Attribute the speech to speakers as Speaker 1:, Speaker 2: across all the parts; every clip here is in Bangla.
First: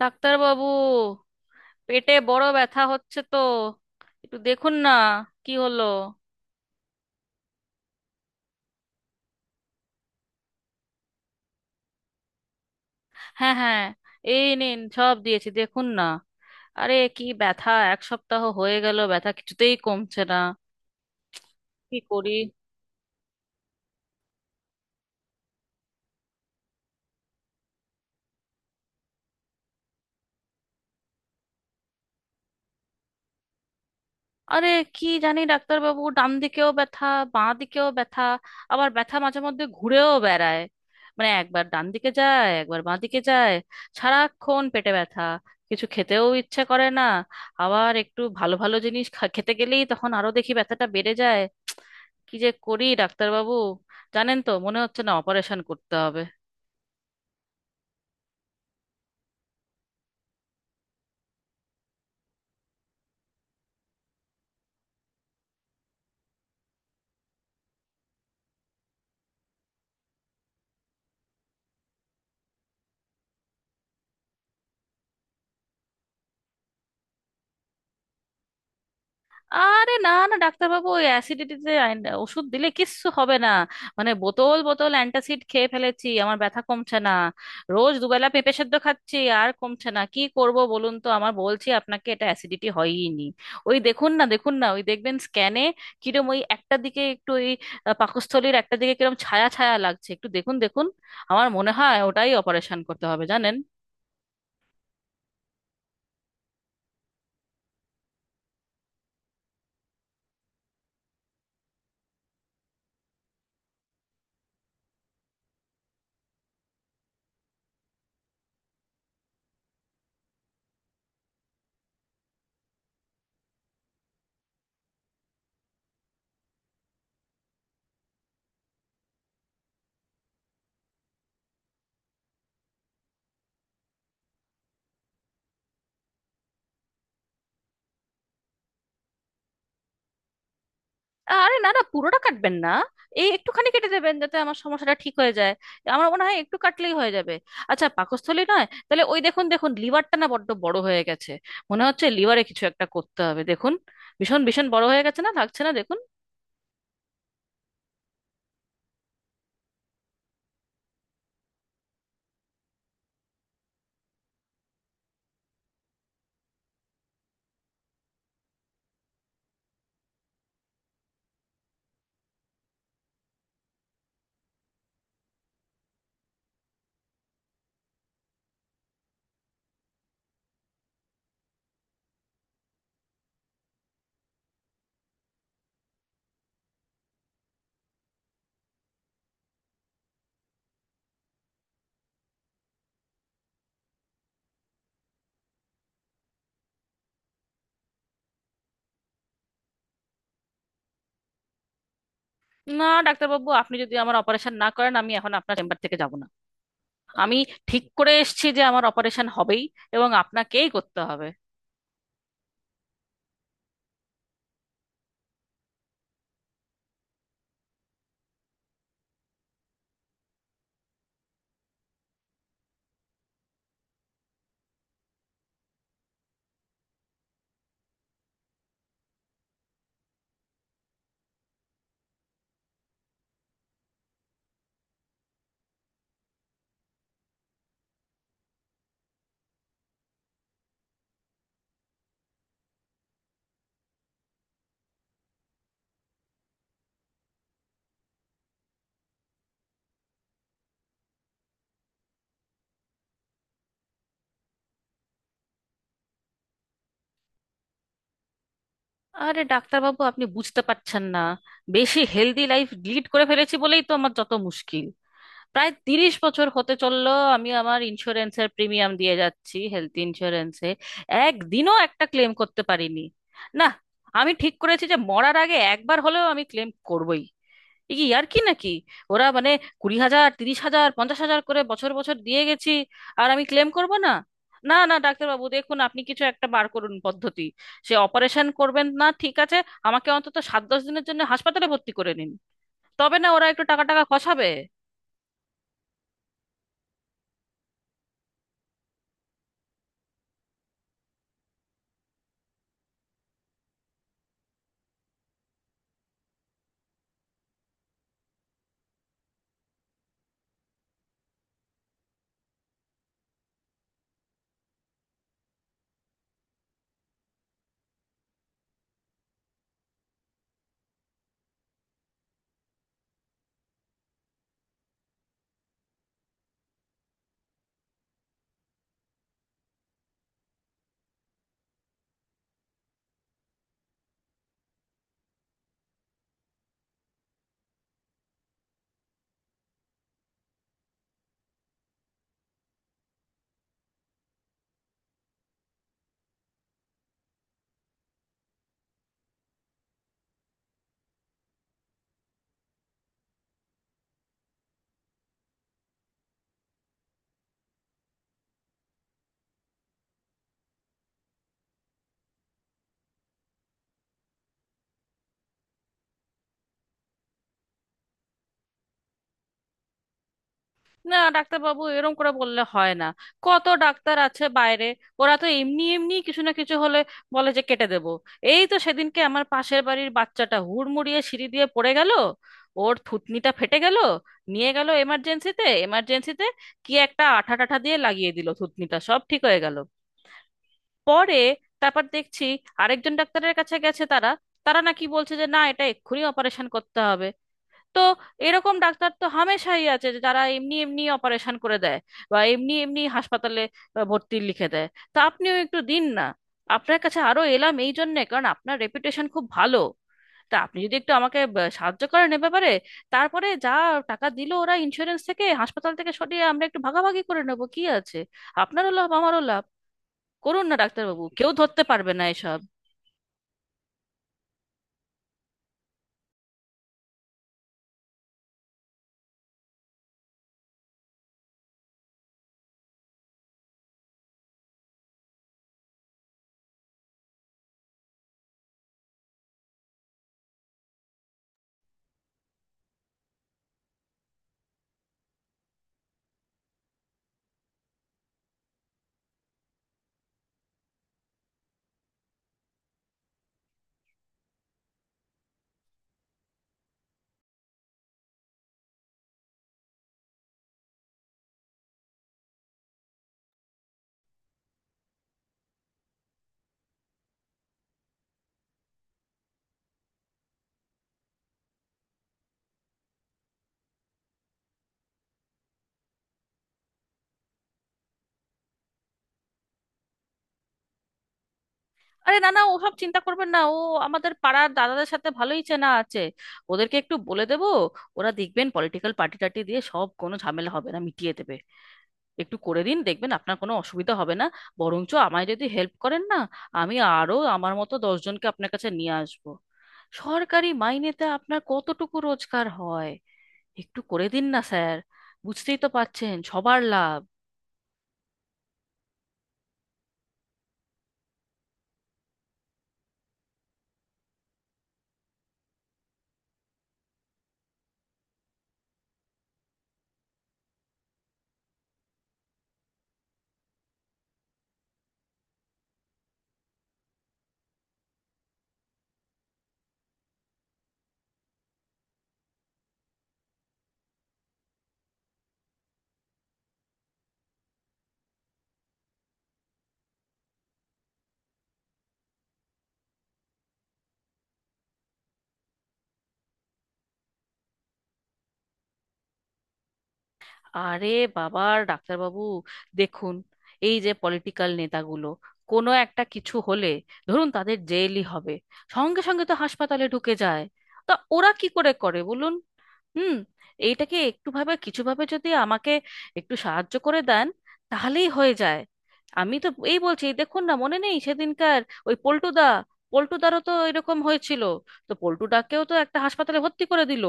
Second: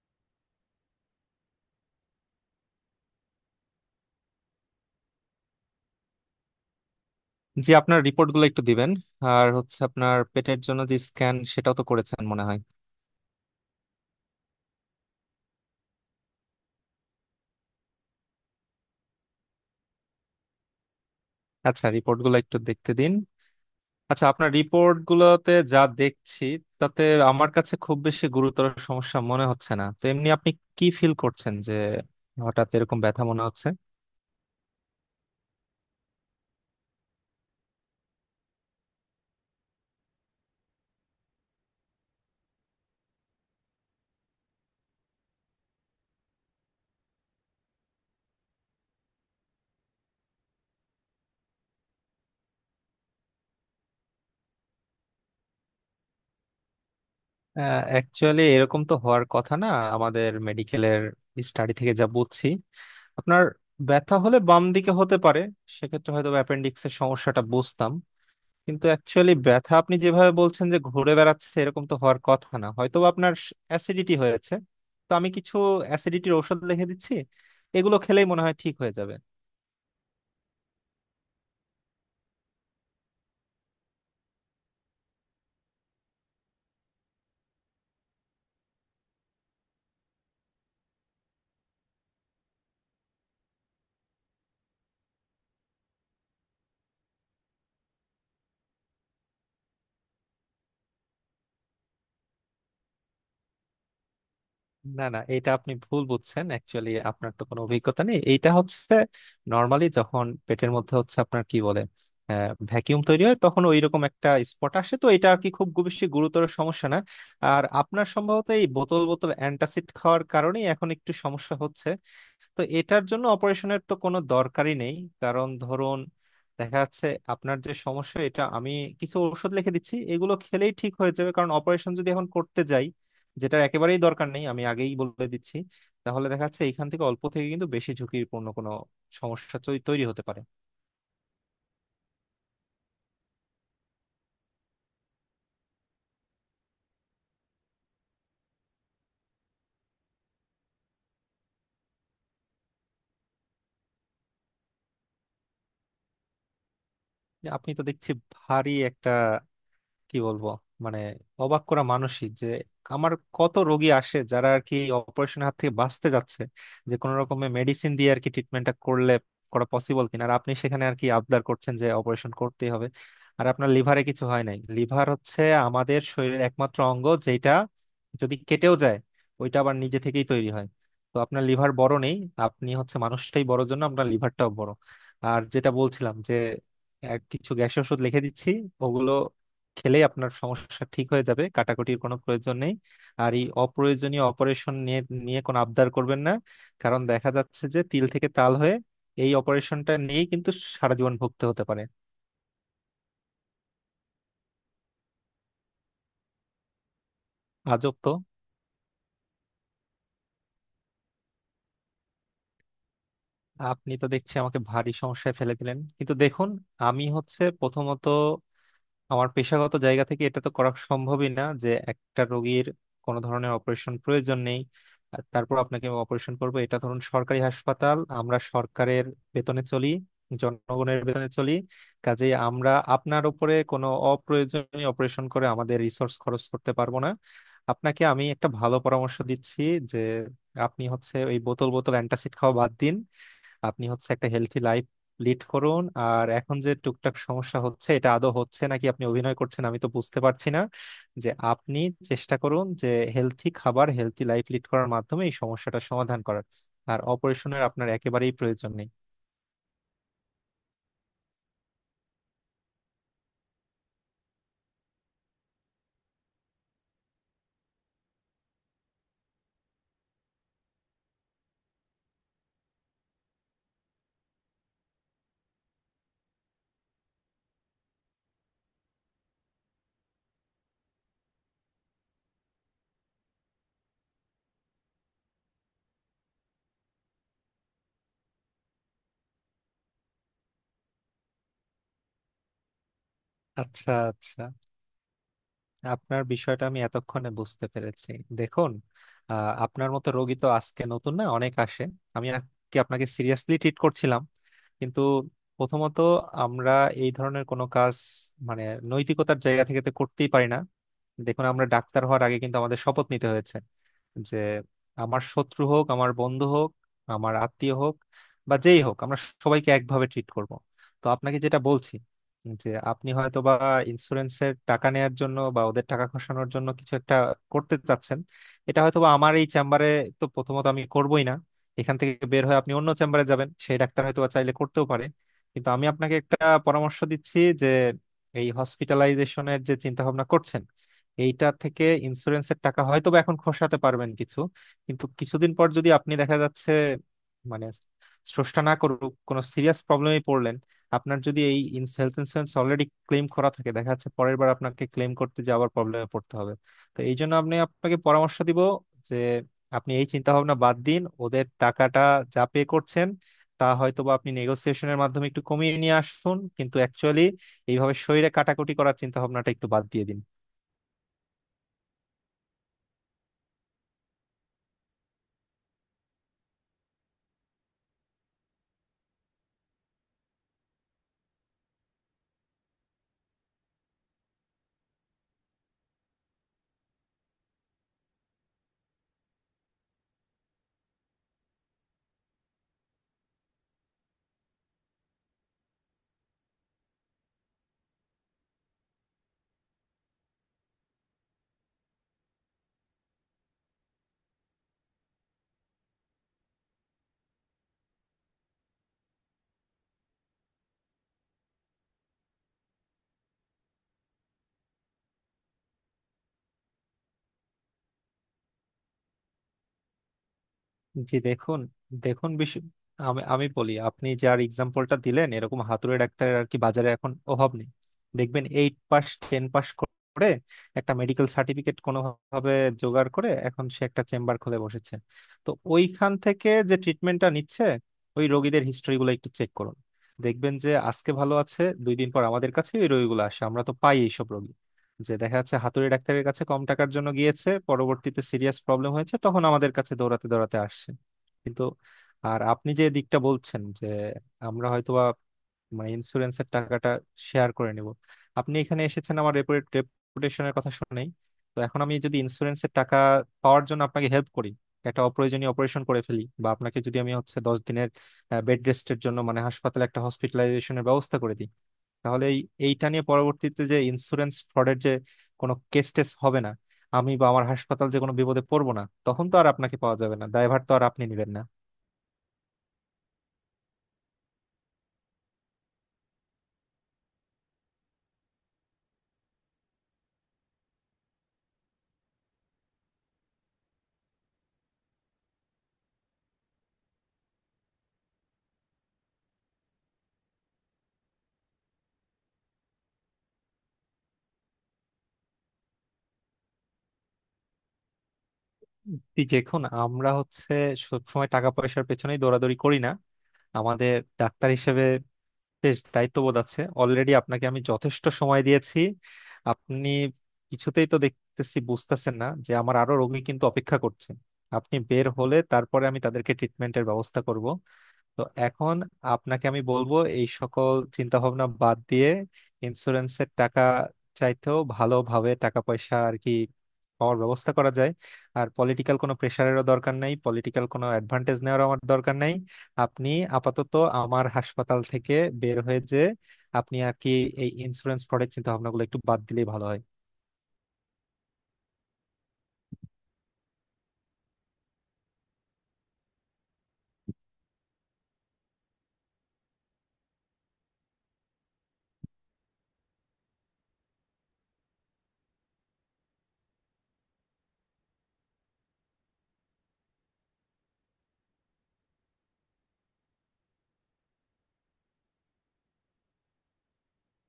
Speaker 1: ডাক্তারবাবু, পেটে বড় ব্যথা হচ্ছে তো, একটু দেখুন না। কি হলো?
Speaker 2: জি, আপনার রিপোর্টগুলো একটু দিবেন। আর হচ্ছে আপনার পেটের জন্য যে স্ক্যান সেটাও তো করেছেন মনে হয়।
Speaker 1: হ্যাঁ, হ্যাঁ, এই নিন সব দিয়েছি, দেখুন না। আরে কি ব্যথা, এক সপ্তাহ হয়ে গেল ব্যথা কিছুতেই কমছে না।
Speaker 2: আচ্ছা,
Speaker 1: কি করি!
Speaker 2: রিপোর্টগুলো একটু দেখতে দিন। আচ্ছা, আপনার রিপোর্টগুলোতে যা দেখছি তাতে আমার কাছে খুব বেশি গুরুতর সমস্যা মনে হচ্ছে না। তো এমনি আপনি কি ফিল করছেন যে হঠাৎ এরকম ব্যথা মনে হচ্ছে?
Speaker 1: আরে কি জানি ডাক্তারবাবু, ডান দিকেও ব্যথা, বাঁ দিকেও ব্যথা, আবার ব্যথা মাঝে মধ্যে ঘুরেও বেড়ায়। মানে একবার ডান দিকে যায়, একবার বাঁ দিকে যায়। সারাক্ষণ পেটে ব্যথা, কিছু খেতেও ইচ্ছে করে না। আবার একটু ভালো ভালো জিনিস খেতে গেলেই তখন আরো দেখি ব্যথাটা বেড়ে যায়। কি যে করি ডাক্তারবাবু, জানেন তো, মনে হচ্ছে না অপারেশন করতে হবে।
Speaker 2: অ্যাকচুয়ালি এরকম তো হওয়ার কথা না। আমাদের মেডিকেলের স্টাডি থেকে যা বুঝছি, আপনার ব্যথা হলে বাম দিকে হতে পারে। সেক্ষেত্রে হয়তো অ্যাপেন্ডিক্সের সমস্যাটা বুঝতাম। কিন্তু অ্যাকচুয়ালি ব্যথা আপনি যেভাবে বলছেন যে ঘুরে বেড়াচ্ছে, এরকম তো হওয়ার কথা না। হয়তো বা আপনার অ্যাসিডিটি হয়েছে। তো আমি কিছু অ্যাসিডিটির ওষুধ লিখে দিচ্ছি, এগুলো খেলেই মনে হয় ঠিক হয়ে যাবে।
Speaker 1: আরে না না ডাক্তারবাবু, ওই অ্যাসিডিটিতে ওষুধ দিলে কিচ্ছু হবে না। মানে বোতল বোতল অ্যান্টাসিড খেয়ে ফেলেছি, আমার ব্যথা কমছে না। রোজ দুবেলা পেঁপে সেদ্ধ খাচ্ছি, আর কমছে না। কি করব বলুন তো! আমার বলছি আপনাকে, এটা অ্যাসিডিটি হয়ই নি। ওই দেখুন না, দেখুন না, ওই দেখবেন স্ক্যানে, কিরম ওই একটা দিকে একটু ওই পাকস্থলীর একটা দিকে কিরম ছায়া ছায়া লাগছে, একটু দেখুন দেখুন। আমার মনে হয় ওটাই, অপারেশন করতে হবে জানেন।
Speaker 2: না না, এটা আপনি ভুল বুঝছেন। অ্যাকচুয়ালি আপনার তো কোনো অভিজ্ঞতা নেই। এইটা হচ্ছে নর্মালি যখন পেটের মধ্যে হচ্ছে আপনার কি বলে ভ্যাকিউম তৈরি হয়, তখন ওইরকম একটা স্পট আসে। তো এটা আর কি খুব বেশি গুরুতর সমস্যা না। আর আপনার সম্ভবত এই বোতল বোতল অ্যান্টাসিড খাওয়ার কারণেই এখন একটু সমস্যা হচ্ছে। তো এটার জন্য অপারেশনের তো কোনো দরকারই নেই। কারণ ধরুন দেখা যাচ্ছে আপনার যে সমস্যা, এটা আমি কিছু ওষুধ লিখে দিচ্ছি, এগুলো খেলেই ঠিক হয়ে যাবে। কারণ অপারেশন যদি এখন করতে যাই, যেটার একেবারেই দরকার নেই আমি আগেই বলে দিচ্ছি, তাহলে দেখা যাচ্ছে এখান থেকে অল্প থেকে কিন্তু বেশি ঝুঁকিপূর্ণ কোনো সমস্যা তৈরি হতে পারে।
Speaker 1: আরে না না, পুরোটা কাটবেন না, এই একটুখানি কেটে দেবেন যাতে আমার সমস্যাটা ঠিক হয়ে যায়। আমার মনে হয় একটু কাটলেই হয়ে যাবে। আচ্ছা পাকস্থলী নয় তাহলে, ওই দেখুন দেখুন লিভারটা না বড্ড বড় হয়ে গেছে। মনে হচ্ছে লিভারে কিছু একটা করতে হবে, দেখুন, ভীষণ ভীষণ বড় হয়ে গেছে না? লাগছে না, দেখুন।
Speaker 2: যে আপনি তো দেখছি ভারী একটা, কি বলবো, মানে, অবাক করা মানসিক। যে আমার কত রোগী আসে যারা আর কি অপারেশন হাত থেকে বাঁচতে যাচ্ছে, যে কোনো রকমের মেডিসিন দিয়ে আর কি ট্রিটমেন্টটা করলে করা পসিবল কিনা। আর আপনি সেখানে আর কি আবদার করছেন যে অপারেশন করতেই হবে। আর আপনার লিভারে কিছু হয় নাই। লিভার হচ্ছে আমাদের শরীরের একমাত্র অঙ্গ যেটা যদি কেটেও যায়, ওইটা আবার নিজে থেকেই তৈরি হয়। তো আপনার লিভার বড় নেই, আপনি হচ্ছে মানুষটাই বড় জন্য আপনার লিভারটাও বড়। আর যেটা বলছিলাম যে এক কিছু গ্যাসের ওষুধ লিখে দিচ্ছি, ওগুলো খেলে আপনার সমস্যা ঠিক হয়ে যাবে, কাটাকুটির কোনো প্রয়োজন নেই। আর এই অপ্রয়োজনীয় অপারেশন নিয়ে নিয়ে কোনো আবদার করবেন না। কারণ দেখা যাচ্ছে যে তিল থেকে তাল হয়ে এই অপারেশনটা নিয়েই কিন্তু সারা জীবন ভুগতে হতে পারে।
Speaker 1: না ডাক্তারবাবু, আপনি যদি আমার অপারেশন না করেন, আমি এখন আপনার চেম্বার থেকে যাব না। আমি ঠিক
Speaker 2: আজব
Speaker 1: করে
Speaker 2: তো।
Speaker 1: এসেছি যে আমার অপারেশন হবেই, এবং আপনাকেই করতে হবে।
Speaker 2: আপনি তো দেখছি আমাকে ভারী সমস্যায় ফেলে দিলেন। কিন্তু দেখুন, আমি হচ্ছে প্রথমত আমার পেশাগত জায়গা থেকে এটা তো করা সম্ভবই না যে একটা রোগীর কোনো ধরনের অপারেশন প্রয়োজন নেই আর তারপর আপনাকে অপারেশন করবো। এটা ধরুন সরকারি হাসপাতাল, আমরা সরকারের বেতনে চলি, জনগণের বেতনে চলি। কাজেই আমরা আপনার উপরে কোনো অপ্রয়োজনীয় অপারেশন করে আমাদের রিসোর্স খরচ করতে পারবো না। আপনাকে আমি একটা ভালো পরামর্শ দিচ্ছি যে আপনি হচ্ছে ওই বোতল বোতল অ্যান্টাসিড খাওয়া বাদ দিন। আপনি হচ্ছে একটা হেলথি লাইফ লিড করুন। আর এখন যে টুকটাক সমস্যা হচ্ছে এটা আদৌ হচ্ছে নাকি আপনি অভিনয় করছেন আমি তো বুঝতে পারছি না। যে আপনি চেষ্টা করুন যে হেলথি খাবার হেলথি লাইফ লিড করার মাধ্যমে এই সমস্যাটা সমাধান করার। আর অপারেশনের আপনার একেবারেই প্রয়োজন নেই।
Speaker 1: আরে ডাক্তারবাবু আপনি বুঝতে পারছেন না, বেশি হেলদি লাইফ লিড করে ফেলেছি বলেই তো আমার যত মুশকিল। প্রায় 30 বছর হতে চললো আমি আমার ইন্স্যুরেন্সের প্রিমিয়াম দিয়ে যাচ্ছি, হেলথ ইন্স্যুরেন্সে। একদিনও একটা ক্লেম করতে পারিনি। না, আমি ঠিক করেছি যে মরার আগে একবার হলেও আমি ক্লেম করবই। এ কি আর কি নাকি! ওরা মানে, 20,000, 30,000, 50,000 করে বছর বছর দিয়ে গেছি, আর আমি ক্লেম করব না! না না ডাক্তারবাবু, দেখুন আপনি কিছু একটা বার করুন পদ্ধতি। সে অপারেশন করবেন না, ঠিক আছে, আমাকে অন্তত সাত দশ দিনের জন্য হাসপাতালে ভর্তি করে নিন। তবে না ওরা একটু টাকা
Speaker 2: আচ্ছা
Speaker 1: টাকা
Speaker 2: আচ্ছা,
Speaker 1: খসাবে।
Speaker 2: আপনার বিষয়টা আমি এতক্ষণে বুঝতে পেরেছি। দেখুন, আপনার মতো রোগী তো আজকে নতুন না, অনেক আসে। আমি আর কি আপনাকে সিরিয়াসলি ট্রিট করছিলাম। কিন্তু প্রথমত আমরা এই ধরনের কোনো কাজ, মানে, নৈতিকতার জায়গা থেকে তো করতেই পারি না। দেখুন, আমরা ডাক্তার হওয়ার আগে কিন্তু আমাদের শপথ নিতে হয়েছে যে আমার শত্রু হোক, আমার বন্ধু হোক, আমার আত্মীয় হোক, বা যেই হোক, আমরা সবাইকে একভাবে ট্রিট করব। তো আপনাকে যেটা বলছি যে আপনি হয়তো বা ইন্স্যুরেন্সের টাকা নেয়ার জন্য বা ওদের টাকা খসানোর জন্য কিছু একটা করতে চাচ্ছেন, এটা হয়তো বা। আমার এই চেম্বারে তো প্রথমত আমি করবই না। এখান থেকে বের হয়ে আপনি অন্য চেম্বারে যাবেন, সেই ডাক্তার হয়তো বা চাইলে করতেও পারে। কিন্তু আমি আপনাকে একটা পরামর্শ দিচ্ছি যে এই হসপিটালাইজেশনের যে চিন্তা ভাবনা করছেন এইটা থেকে ইন্স্যুরেন্সের টাকা হয়তো বা এখন খসাতে পারবেন কিছু। কিন্তু কিছুদিন পর যদি আপনি, দেখা যাচ্ছে, মানে, স্রষ্টা না করুক, কোনো সিরিয়াস প্রবলেমে পড়লেন, আপনার যদি এই হেলথ ইন্স্যুরেন্স অলরেডি ক্লেম করা থাকে দেখা যাচ্ছে পরের বার আপনাকে ক্লেম করতে যাওয়ার প্রবলেমে পড়তে হবে। তো এই জন্য আমি আপনাকে পরামর্শ দিব যে আপনি এই চিন্তা ভাবনা বাদ দিন। ওদের টাকাটা যা পে করছেন তা হয়তো বা আপনি নেগোসিয়েশনের মাধ্যমে একটু কমিয়ে নিয়ে আসুন, কিন্তু অ্যাকচুয়ালি এইভাবে শরীরে কাটাকুটি করার চিন্তা ভাবনাটা একটু বাদ দিয়ে দিন।
Speaker 1: না ডাক্তারবাবু, এরকম করে বললে হয় না। কত ডাক্তার আছে বাইরে, ওরা তো এমনি এমনি কিছু না কিছু হলে বলে যে কেটে দেব। এই তো সেদিনকে আমার পাশের বাড়ির বাচ্চাটা হুড়মুড়িয়ে সিঁড়ি দিয়ে পড়ে গেল, ওর থুতনিটা ফেটে গেল, নিয়ে গেল এমার্জেন্সিতে এমার্জেন্সিতে, কি একটা আঠা টাঠা দিয়ে লাগিয়ে দিল, থুতনিটা সব ঠিক হয়ে গেল। পরে, তারপর দেখছি আরেকজন ডাক্তারের কাছে গেছে তারা, তারা নাকি বলছে যে না এটা এক্ষুনি অপারেশন করতে হবে। তো এরকম ডাক্তার তো হামেশাই আছে, যে যারা এমনি এমনি অপারেশন করে দেয়, বা এমনি এমনি হাসপাতালে ভর্তি লিখে দেয়। তা আপনিও একটু দিন না। আপনার কাছে আরো এলাম এই জন্যে কারণ আপনার রেপুটেশন খুব ভালো। তা আপনি যদি একটু আমাকে সাহায্য করেন এ ব্যাপারে, তারপরে যা টাকা দিল ওরা ইন্স্যুরেন্স থেকে, হাসপাতাল থেকে সরিয়ে আমরা একটু ভাগাভাগি করে নেবো, কি আছে। আপনারও লাভ, আমারও লাভ। করুন না
Speaker 2: জি
Speaker 1: ডাক্তারবাবু, কেউ
Speaker 2: দেখুন,
Speaker 1: ধরতে পারবে না
Speaker 2: দেখুন
Speaker 1: এসব।
Speaker 2: বিশ- আমি আমি বলি আপনি যার এক্সাম্পলটা দিলেন, এরকম হাতুড়ে ডাক্তারের আর কি বাজারে এখন অভাব নেই। দেখবেন 8 পাস 10 পাস করে একটা মেডিকেল সার্টিফিকেট কোনোভাবে জোগাড় করে এখন সে একটা চেম্বার খুলে বসেছে। তো ওইখান থেকে যে ট্রিটমেন্টটা নিচ্ছে ওই রোগীদের হিস্ট্রিগুলো একটু চেক করুন। দেখবেন যে আজকে ভালো আছে, 2 দিন পর আমাদের কাছে ওই রোগীগুলো আসে, আমরা তো পাই এইসব রোগী। যে দেখা যাচ্ছে হাতুড়ি ডাক্তারের কাছে কম টাকার জন্য গিয়েছে, পরবর্তীতে সিরিয়াস প্রবলেম হয়েছে, তখন আমাদের কাছে দৌড়াতে দৌড়াতে আসছে। কিন্তু আর আপনি যে দিকটা বলছেন যে আমরা হয়তোবা, মানে, ইন্স্যুরেন্সের টাকাটা শেয়ার করে নিব। আপনি এখানে এসেছেন আমার রেপুটেশনের কথা শুনেই। তো এখন আমি যদি ইন্স্যুরেন্সের টাকা পাওয়ার জন্য আপনাকে হেল্প করি, একটা অপ্রয়োজনীয় অপারেশন করে ফেলি, বা আপনাকে যদি আমি হচ্ছে 10 দিনের বেড রেস্টের জন্য মানে হাসপাতালে একটা হসপিটালাইজেশনের ব্যবস্থা করে দিই, তাহলে এইটা নিয়ে পরবর্তীতে যে ইন্স্যুরেন্স ফ্রডের যে কোনো কেস টেস হবে না, আমি বা আমার হাসপাতাল যে কোনো বিপদে পড়বো না, তখন তো আর আপনাকে পাওয়া যাবে না, দায়ভার তো আর আপনি নিবেন না।
Speaker 1: আরে না না, ওসব চিন্তা করবেন না। ও আমাদের পাড়ার দাদাদের সাথে ভালোই চেনা আছে, ওদেরকে একটু বলে দেবো, ওরা দেখবেন পলিটিক্যাল পার্টি টাটি দিয়ে সব কোনো ঝামেলা হবে না, মিটিয়ে দেবে। একটু করে দিন, দেখবেন আপনার কোনো অসুবিধা হবে না। বরঞ্চ আমায় যদি হেল্প করেন না, আমি আরো আমার মতো 10 জনকে আপনার কাছে নিয়ে আসবো। সরকারি মাইনেতে আপনার কতটুকু রোজগার হয়! একটু করে দিন না স্যার, বুঝতেই তো পারছেন সবার লাভ।
Speaker 2: এই দেখুন, আমরা হচ্ছে সবসময় টাকা পয়সার পেছনেই দৌড়াদৌড়ি করি না। আমাদের ডাক্তার হিসেবে বেশ দায়িত্ববোধ আছে। অলরেডি আপনাকে আমি যথেষ্ট সময় দিয়েছি। আপনি কিছুতেই তো দেখতেছি বুঝতেছেন না যে আমার আরো রোগী কিন্তু অপেক্ষা করছে। আপনি বের হলে তারপরে আমি তাদেরকে ট্রিটমেন্টের ব্যবস্থা করব। তো এখন আপনাকে আমি বলবো এই সকল চিন্তা ভাবনা বাদ দিয়ে ইন্স্যুরেন্সের টাকা চাইতেও ভালোভাবে টাকা পয়সা আর কি পাওয়ার ব্যবস্থা করা যায়। আর পলিটিক্যাল কোনো প্রেশারেরও দরকার নাই, পলিটিক্যাল কোনো অ্যাডভান্টেজ নেওয়ার আমার দরকার নাই। আপনি আপাতত আমার হাসপাতাল থেকে বের হয়ে যে আপনি আর কি এই ইন্স্যুরেন্স ফ্রডের চিন্তা ভাবনাগুলো একটু বাদ দিলেই ভালো
Speaker 1: আরে বাবা ডাক্তারবাবু, দেখুন, এই যে পলিটিক্যাল নেতাগুলো, কোনো একটা কিছু হলে, ধরুন তাদের জেলই হবে, সঙ্গে সঙ্গে তো হাসপাতালে ঢুকে যায়। তা ওরা কি করে করে বলুন। হুম, এইটাকে একটু ভাবে, কিছু ভাবে যদি আমাকে একটু সাহায্য করে দেন, তাহলেই হয়ে যায়। আমি তো এই বলছি, দেখুন না, মনে নেই সেদিনকার, ওই পল্টুদা, পল্টুদারও তো এরকম হয়েছিল, তো পল্টুদাকেও তো একটা হাসপাতালে ভর্তি করে দিল।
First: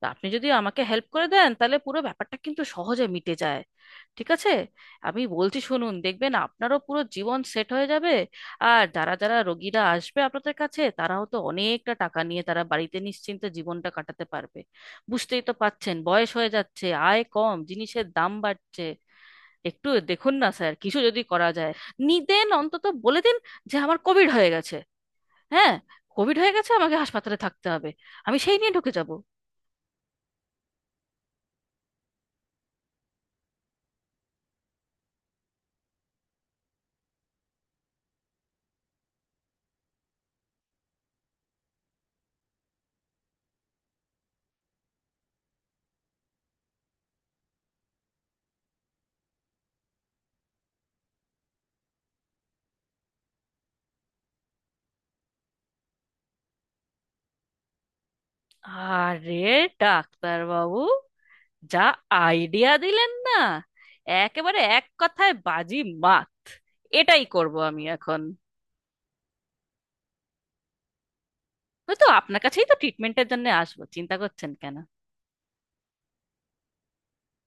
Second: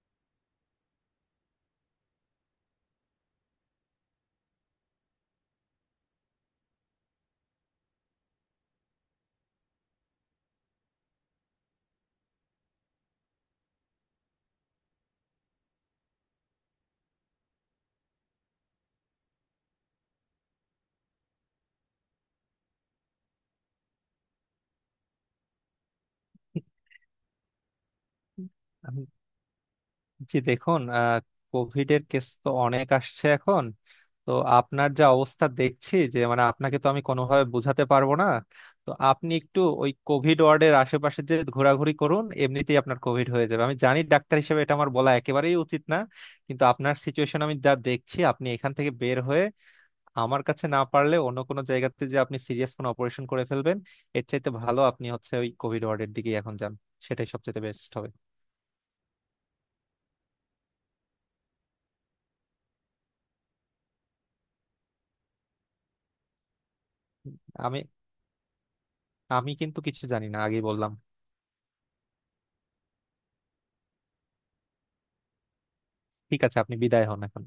Speaker 1: তা আপনি যদি আমাকে হেল্প করে দেন, তাহলে পুরো ব্যাপারটা কিন্তু সহজে মিটে যায়। ঠিক আছে, আমি বলছি শুনুন, দেখবেন আপনারও পুরো জীবন সেট হয়ে যাবে। আর যারা যারা রোগীরা আসবে আপনাদের কাছে, তারাও তো অনেকটা টাকা নিয়ে তারা বাড়িতে নিশ্চিন্তে জীবনটা কাটাতে পারবে। বুঝতেই তো পাচ্ছেন, বয়স হয়ে যাচ্ছে, আয় কম, জিনিসের দাম বাড়ছে। একটু দেখুন না স্যার, কিছু যদি করা যায়। নিদেন অন্তত বলে দিন যে আমার কোভিড হয়ে গেছে। হ্যাঁ, কোভিড হয়ে
Speaker 2: হয়।
Speaker 1: গেছে, আমাকে হাসপাতালে থাকতে হবে। আমি সেই নিয়ে ঢুকে যাব।
Speaker 2: জি দেখুন, কোভিড এর কেস তো অনেক আসছে এখন। তো আপনার যা অবস্থা দেখছি, যে মানে আপনাকে তো আমি কোনোভাবে বোঝাতে পারবো না। তো আপনি একটু ওই কোভিড ওয়ার্ডের আশেপাশে যে ঘোরাঘুরি করুন, এমনিতেই আপনার কোভিড হয়ে যাবে। আমি জানি ডাক্তার হিসেবে এটা আমার বলা একেবারেই উচিত না। কিন্তু আপনার সিচুয়েশন আমি যা দেখছি, আপনি এখান থেকে বের হয়ে আমার কাছে না পারলে অন্য কোনো জায়গাতে যে আপনি সিরিয়াস কোনো অপারেশন করে ফেলবেন, এর চাইতে ভালো আপনি হচ্ছে ওই কোভিড ওয়ার্ডের দিকেই এখন যান। সেটাই সবচেয়ে বেস্ট হবে।
Speaker 1: আরে ডাক্তার বাবু, যা আইডিয়া দিলেন না, একেবারে এক কথায় বাজি মাত! এটাই করব
Speaker 2: আমি
Speaker 1: আমি এখন।
Speaker 2: আমি কিন্তু কিছু জানি না, আগেই বললাম।
Speaker 1: হয়তো আপনার কাছেই তো ট্রিটমেন্টের জন্য আসবো, চিন্তা করছেন কেন।
Speaker 2: ঠিক আছে, আপনি বিদায় হন এখন।